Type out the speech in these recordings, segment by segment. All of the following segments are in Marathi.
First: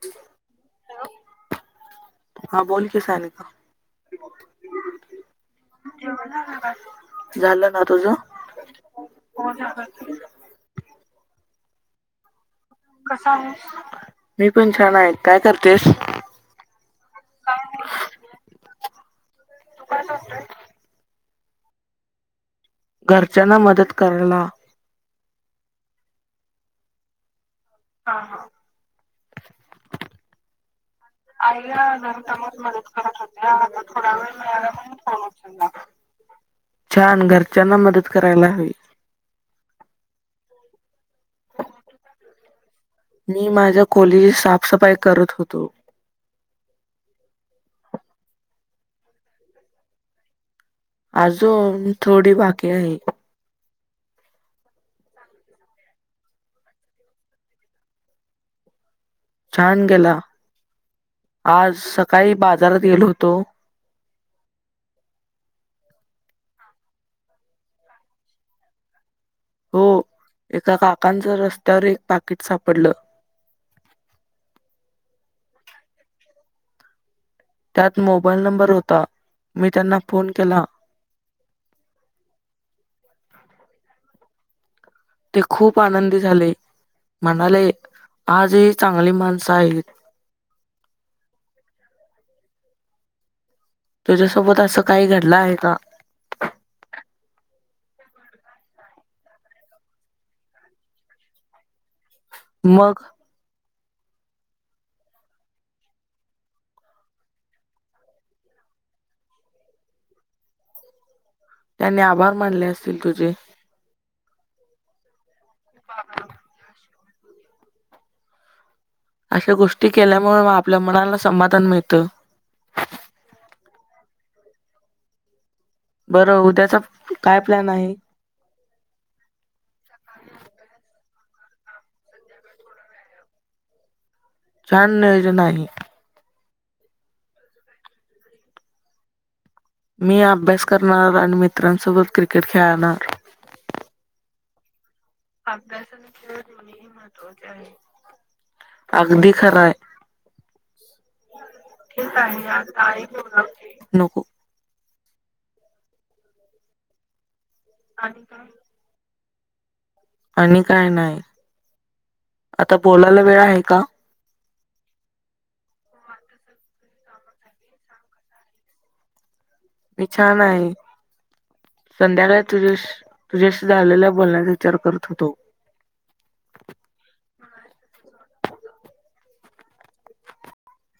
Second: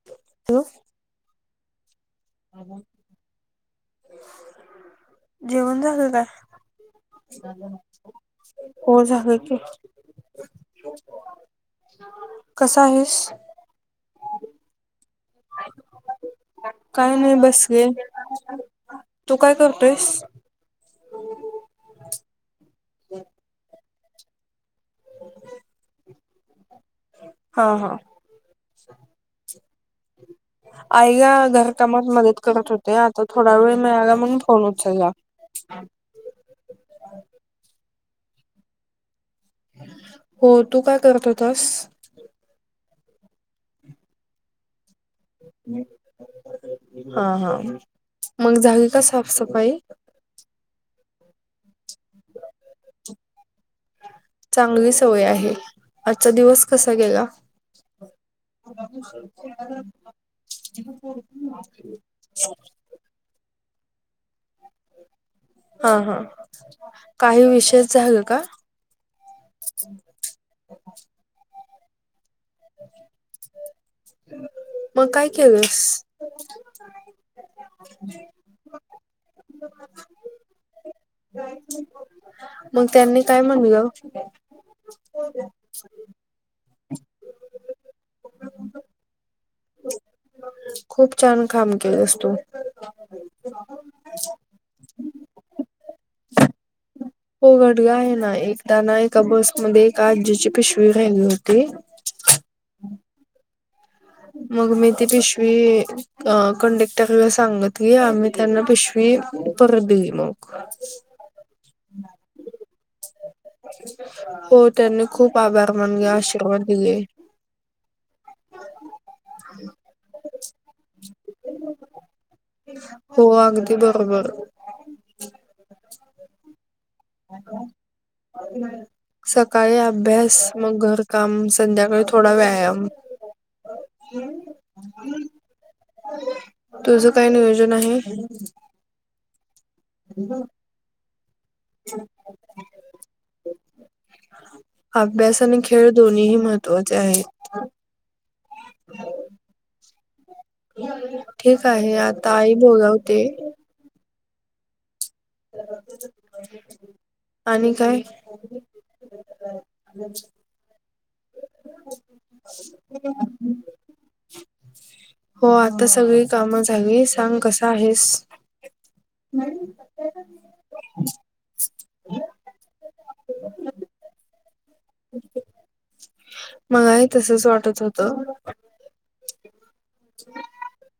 [unintelligible] हा बोल की सानिका. जेवण झालं काय? झालं ना तुझं हो झालं की. कसा आहेस? मी पण छान आहे काय करतेस? काही नाही बसले, तू काय करतोयस? घरच्यांना मदत करायला हा हा [unintelligible] आई ला घर कामात मदत करत होते आता थोडा वेळ मिळाला म्हणून फोन उचलला. छान घरच्यांना मदत करायला हवी. हो, तू काय करत होतास? मी माझ्या खोली साफसफाई करत होतो. हा हा, मग झाली का साफसफाई? अजून थोडी बाकी आहे. चांगली सवय आहे, आजचा दिवस कसा गेला? [unintelligible] छान गेला, आज सकाळी बाजारात गेलो होतो. हा हा, काही विशेष झालं का? हो, एका काकांचं रस्त्यावर एक पाकीट सापडलं. मग काय केलसं? त्यात मोबाईल नंबर होता मी त्यांना फोन केला. मग त्यांनी काय म्हलं? ते खूप आनंदी झाले म्हणाले आज ही चांगली माणसं आहेत. खूप छान काम केलंस तू. तू ज्यासोबत असं काही घडलं आहे का? हो घडल आहे ना एकदा ना एका बसमध्ये एका आजीची पिशवी राहिली होती मग, मग मी ति पिशवी अ कंडेक्टरला सांगत की आम्ही त्यांना पिशवी परत दिली मग, त्यांनी आभार मानले असतील तुझे. हो त्यांनी खूप आभार मानले आशीर्वाद दिलेे. अशा गोष्टी केल्यामुळे आपल्या मनाला समाधान मिळतं. हो अगदी बरोबर. बरं उद्याचा काय प्लॅन आहे? [unintelligible] सकाळी अभ्यास मग घरकाम संध्याकाळी थोडा व्यायाम. हम्. छान नियोज आहे. तुझ काय नियोजन आहे? मी अभ्यास करणार आणि मित्रांसोबत क्रिकेट खेळणार अभ्यास आणि खेळ दोन्ही महत्त्वाचे आहेत. अगदी खरा आहे. ठीक आहे ठीक आता आहे आई आज का बोलावते घेऊते नको. आणि काय आणि काय नाही आता बोलायला वेळ आहे का? हो आता सगळी कामं झाली सांग कसं आहेस. मी छान आहे. संध्याकाळी तुझ्या तुझ्याशी झालेला बोलण्याचा विचार करत होतो. मला ही तसच वाटत होतं.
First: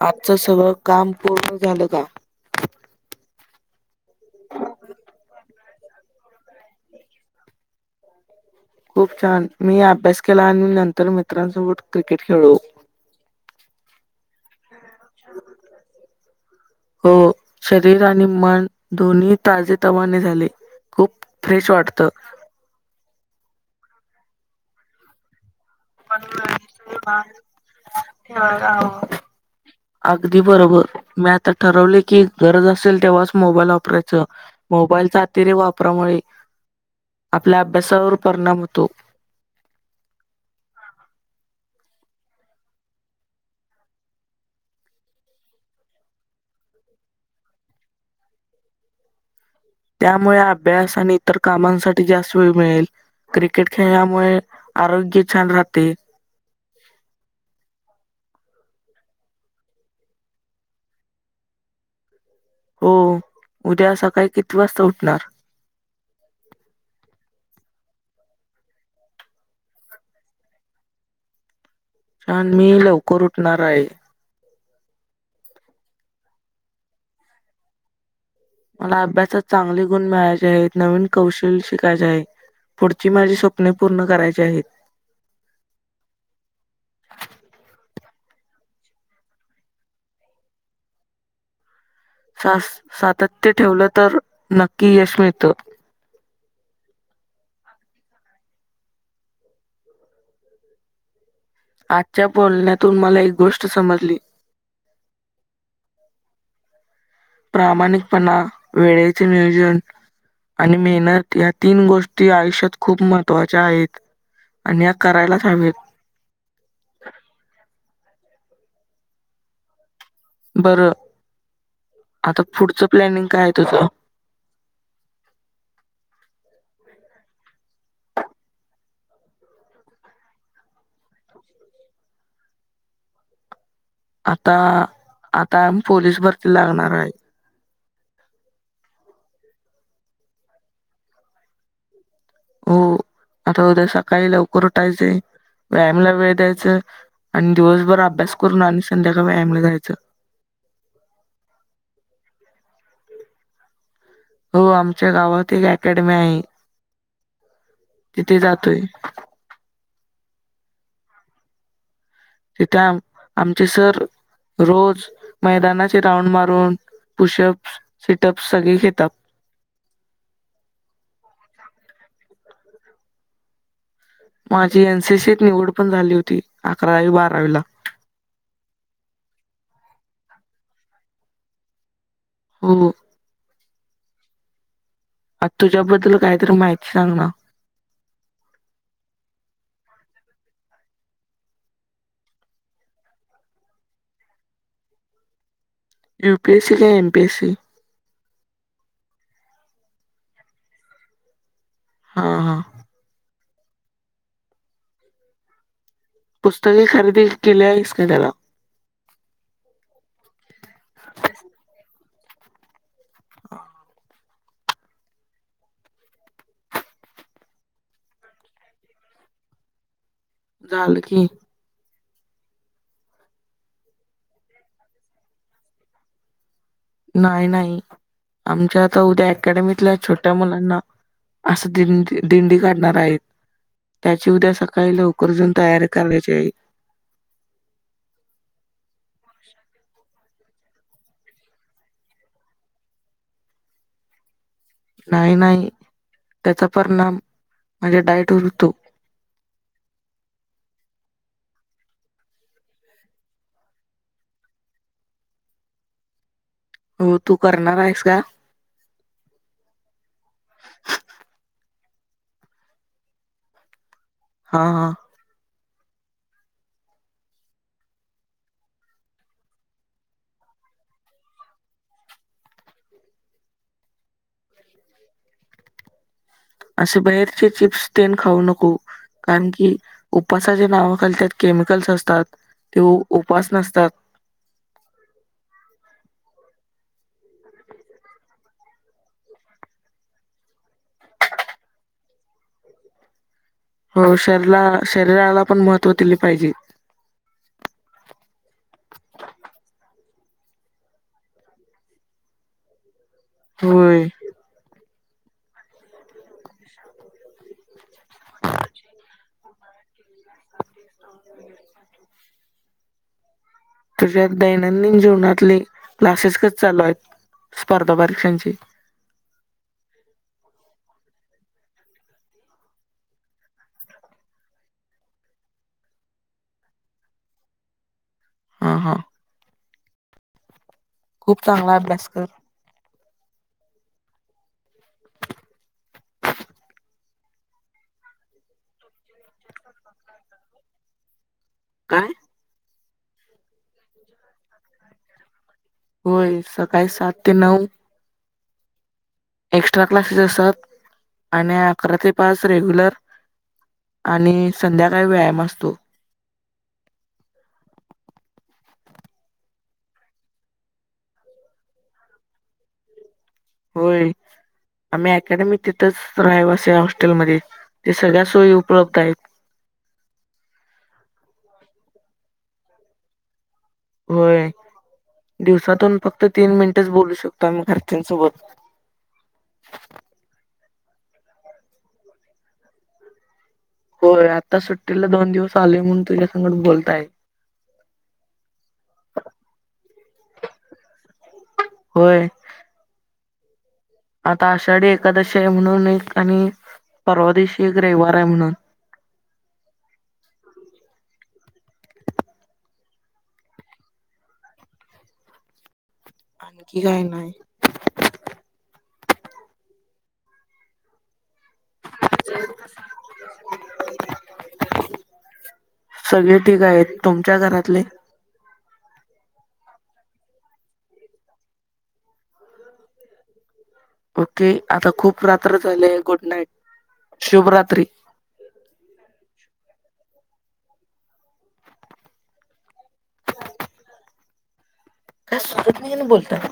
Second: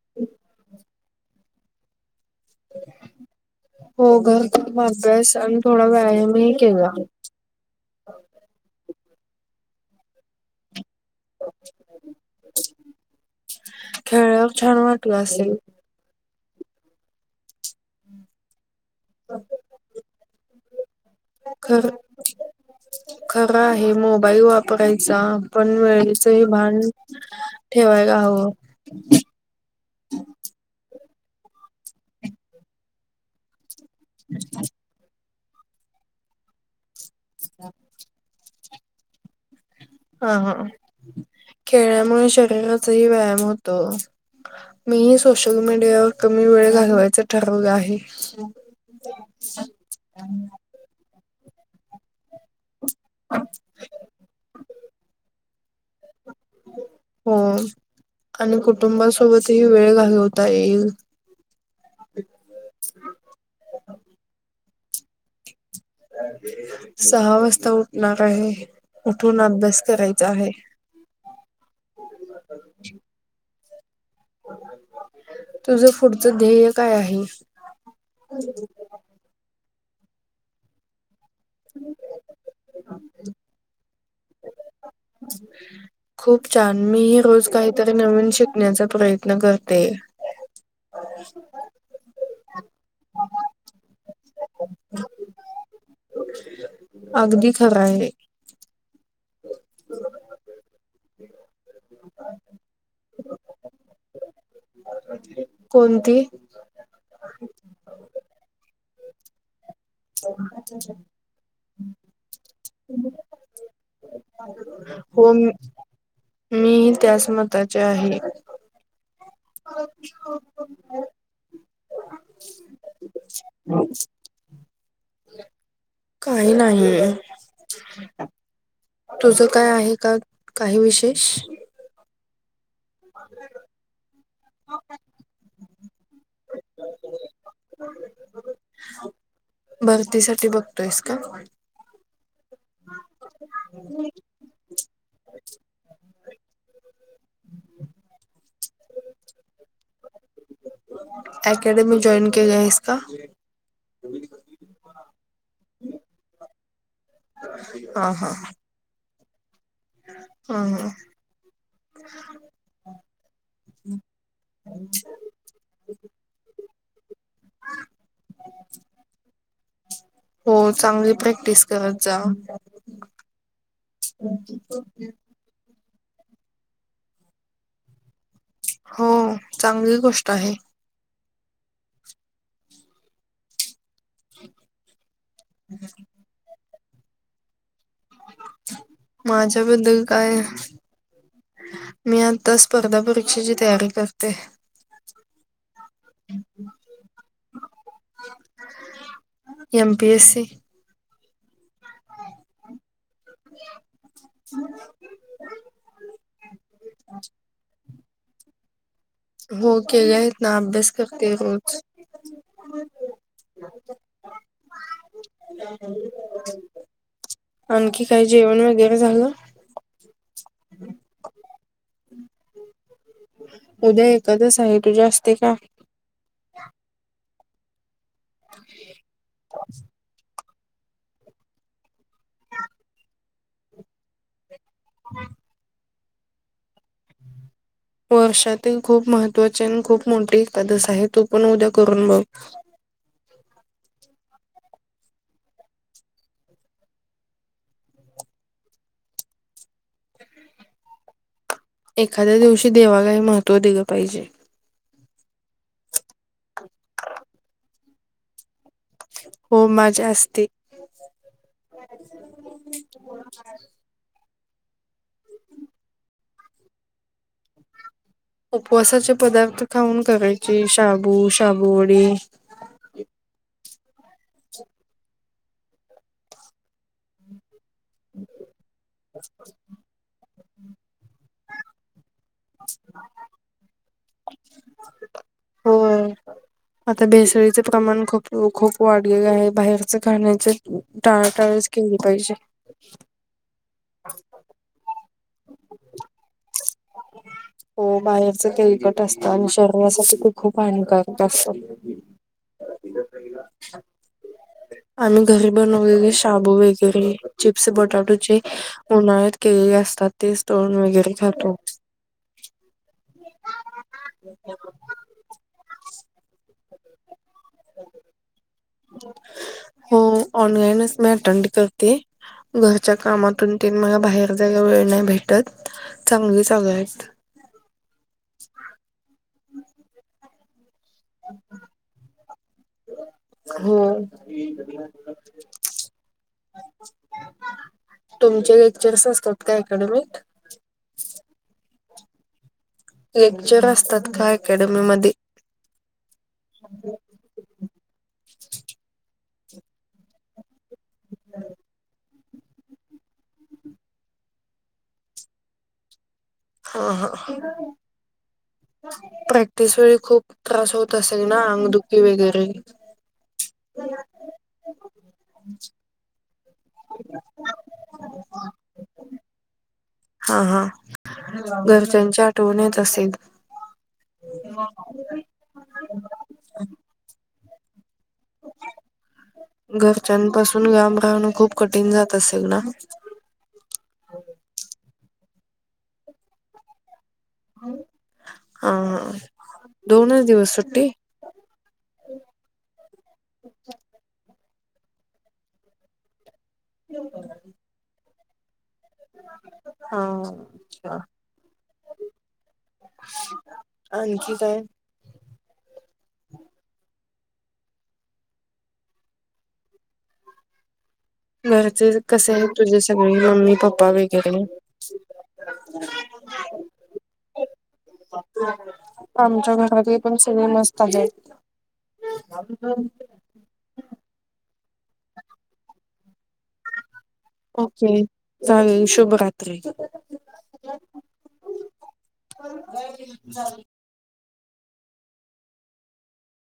आजचं सगळं काम पूर्ण झालं का? हो ग अभ्यास, आणि थोडा व्यायामही केला. खूप छान मी अभ्यास केला आणि नंतर मित्रांसोबत क्रिकेट खेळलो खेळल्यावर छान वाटलं असेल हो शरीर आणि मन दोन्ही ताजे तवाने झाले. खूप फ्रेश वाटतं खरा आहे मोबाईल वापरायचा पण वेळ त्याचही भान ठेवायला हवं. अगदी बरोबर मी आता ठरवले की गरज असेल तेव्हाच मोबाईल वाप मोबाईलचा अतिरय वापरामुळे आपल्या अभ्यासावर परिणाम होतो. हा हा खेळल्यामुळे शरीराचाही व्यायाम होतो. मीही सोशल मीडियावर कमी वेळ घालवायचं ठरवलं आहे. त्यामुळे अभ्यास आणि इतर कामांसाठी जास्त वेळ मिळेल. क्रिकेट खेळल्यामुळे आरोग्य छान राहते. हो आणि कुटुंबासोबतही वेळ घालवता येईल. हो उद्या सकाळी किती वाजता उठणार सहा वाजता उठणार आहे, उठून अभ्यास करायचा आहे. छान मी लवकर उठणार आहे. तुझ पुढचं ध्येय काय आहे? मला अभ्यासात चांगले गुण मिळायचे आहेत नवीन कौशल शिकायचे आहे, पुढची माझी स्वप्ने पूर्ण करायचे आहेत. ह खूप छान मी रोज काहीतरी नवीन शिकण्याचा प्रयत्न करते. सातत्य ठेवलं तर नक्की यश मिळत. अगदी खरं आहे. आजच्या बोलण्यातून मला एक गोष्ट समजली. अ ते कोणती प्रामाणिकपणा वेळेचे नियोजन आणि मेहनत या तीन गोष्टी आयुष्यात खूप महत्त्वाच्या आहेत, आणि या हो करायलाच हव्यात. मीही त्याच मताचे आहे. [unintelligible] बरं आता पुढचं प्लानिंग काय आहे तुझं? काही नाहीये. तुझं काय आहे का काही विशेष? आता आता पोलीस भरतीला लागणार आहे. भरतीसाठी बघतोयस का? हो आता उद्या सकाळी लवकर उठायच, व्यायामला वेळ द्यायचं. आणि दिवसभर अभ्यास करून आणि संध्याकाळ व्यायामला जायचं अकॅडमी जॉईन केली आहेस का? हो आमच्या गावात एक अकॅडमी आहे, हा हा तिथे हा जातोय. हा ह [unintelligible] तिथे आमचे सर रोज मैदानाचे राऊंड मारून पुशप सिटअप्स सगळे घेतात. हो चांगली प्रॅक्टिस करत जा. माझी एनसीसीत निवड पण झाली होती अकरावी बारावीला. हो चांगली गोष्ट आहे. [inaudible] [unintelligible] तुझ्याबद्दल काहीतरी माहिती सांग ना. माझ्याबद्दल काय? मी आता स्पर्धा परीक्षेची तयारी करते. युपीएससी का एमपीएससी. MPSC. हा हा [unintelligible] पुस्तके खरेदी केली आहेस काय त्याला हो केली आहेत ना अभ्यास करते रोज. होय की [inaudible] आणखी काय जेवण वगैरे झालं. झालं की. उद्या एकादस आहे तुझी असते का? नाही नाही आमच्या आता उद्या अकॅडमीतल्या छोट्या मुलांना असं दिंडी दिंडी काढणार आहेत त्याची उद्या सकाळी लवकर जाऊन तयारी [inaudible] वर्षातील खूप महत्त्वाची आणि खूप मोठी एकादस आहे तू पण उद्या करून बघ. नाही नाही त्याचा परिणाम माझ्या डायटवर होतो. एखाद्या दिवशी देवालाही महत्त्व दिलं पाहिजे. तू तू करणार आहेस का? हो माझी असते. हा हा उपवासाचे पदार्थ खाऊन करायचे शाबू शाबुवडी असे बाहेरचे चिप्स तेन खाऊ नको कारण की उपासाचे नावाखाली त्यात केमिकल्स असतात ते उपवास नसतात. होय आता भेसळीचे प्रमाण खूप, खूप वाढलेलं आहे बाहेरचं खाण्याचं टाळाटाळच केली पाहिजे. हो शरला शरीराला पण महत्त्व दिले पाहिजे. [unintelligible] हो बाहेरच तेलकट असतं आणि शरीरासाठी ते खूप हानिकारक असतं. हा तिनं पाहिला होय आम्ही घरी बनवलेले शाबू वगैरे चिप्स बटाटोचे उन्हाळ्यात केलेले असतात तेच तळून वगैरे खातो. तुझ्या दैनंदिन जीवनातले क्लासेस कसे चालू आहेत स्पर्धा परीक्षांची हो ऑनलाईनच मी अटेंड करते. घरच्या कामातून ते मला बाहेर जायला वेळ नाही भेटत चांगली सवय आहेत हा हा खूप चांगला अभ्यास कर हो तुमचे लेक्चर्स असतात का अकॅडमीत काय लेक्चर असतात का अकॅडमी मध्ये होय सकाळी सात ते नऊ एक्स्ट्रा क्लासेस असतात आणि अकरा ते पाच रेग्युलर आणि संध्याकाळी व्यायाम असतो. ह हं प्रॅक्टिस वेळी खूप त्रास होत असेल ना अंगदुखी वगैरे होय आम्ही अकॅडमीत तच रहिवाशी आहे हॉस्टेलमध्ये ते सगळ्यां सोयी उपलब्ध आहेत. हा हा घरच्यांची आठवण येत असेल. होय दिवसांतून फक्त तीन मिनिटंच बोलू शकतो आम्ही घरच्यांसोबत घरच्यांपासून लांब राहणं कठीण जात असेल ना होय आता सुट्टीला दोन दिवस आले म्हणून तुझ्या संघट बोलत आहे. हा हं दोनच दिवस सुट्टी होय आता आषाढी एकादशी आहे म्हणून एक आणि परवा दिवशी एक रविवार आहे म्हणून हा अच्छा आणखी काय आणखी काय नाही [unintelligible] कसे आहेत तुझे सगळे मम्मी पप्पा वगैरे सगळे ठीक आहेत तुमच्या घरातले आमच्या घरातले पण सगळे मस्त आहेत ओके आता खूप रात्र झालेय गुड नाईट. शुभरात्री ओके चालेल, शुभरात्री [unintelligible] काय सुचत नाही कनी बोलताना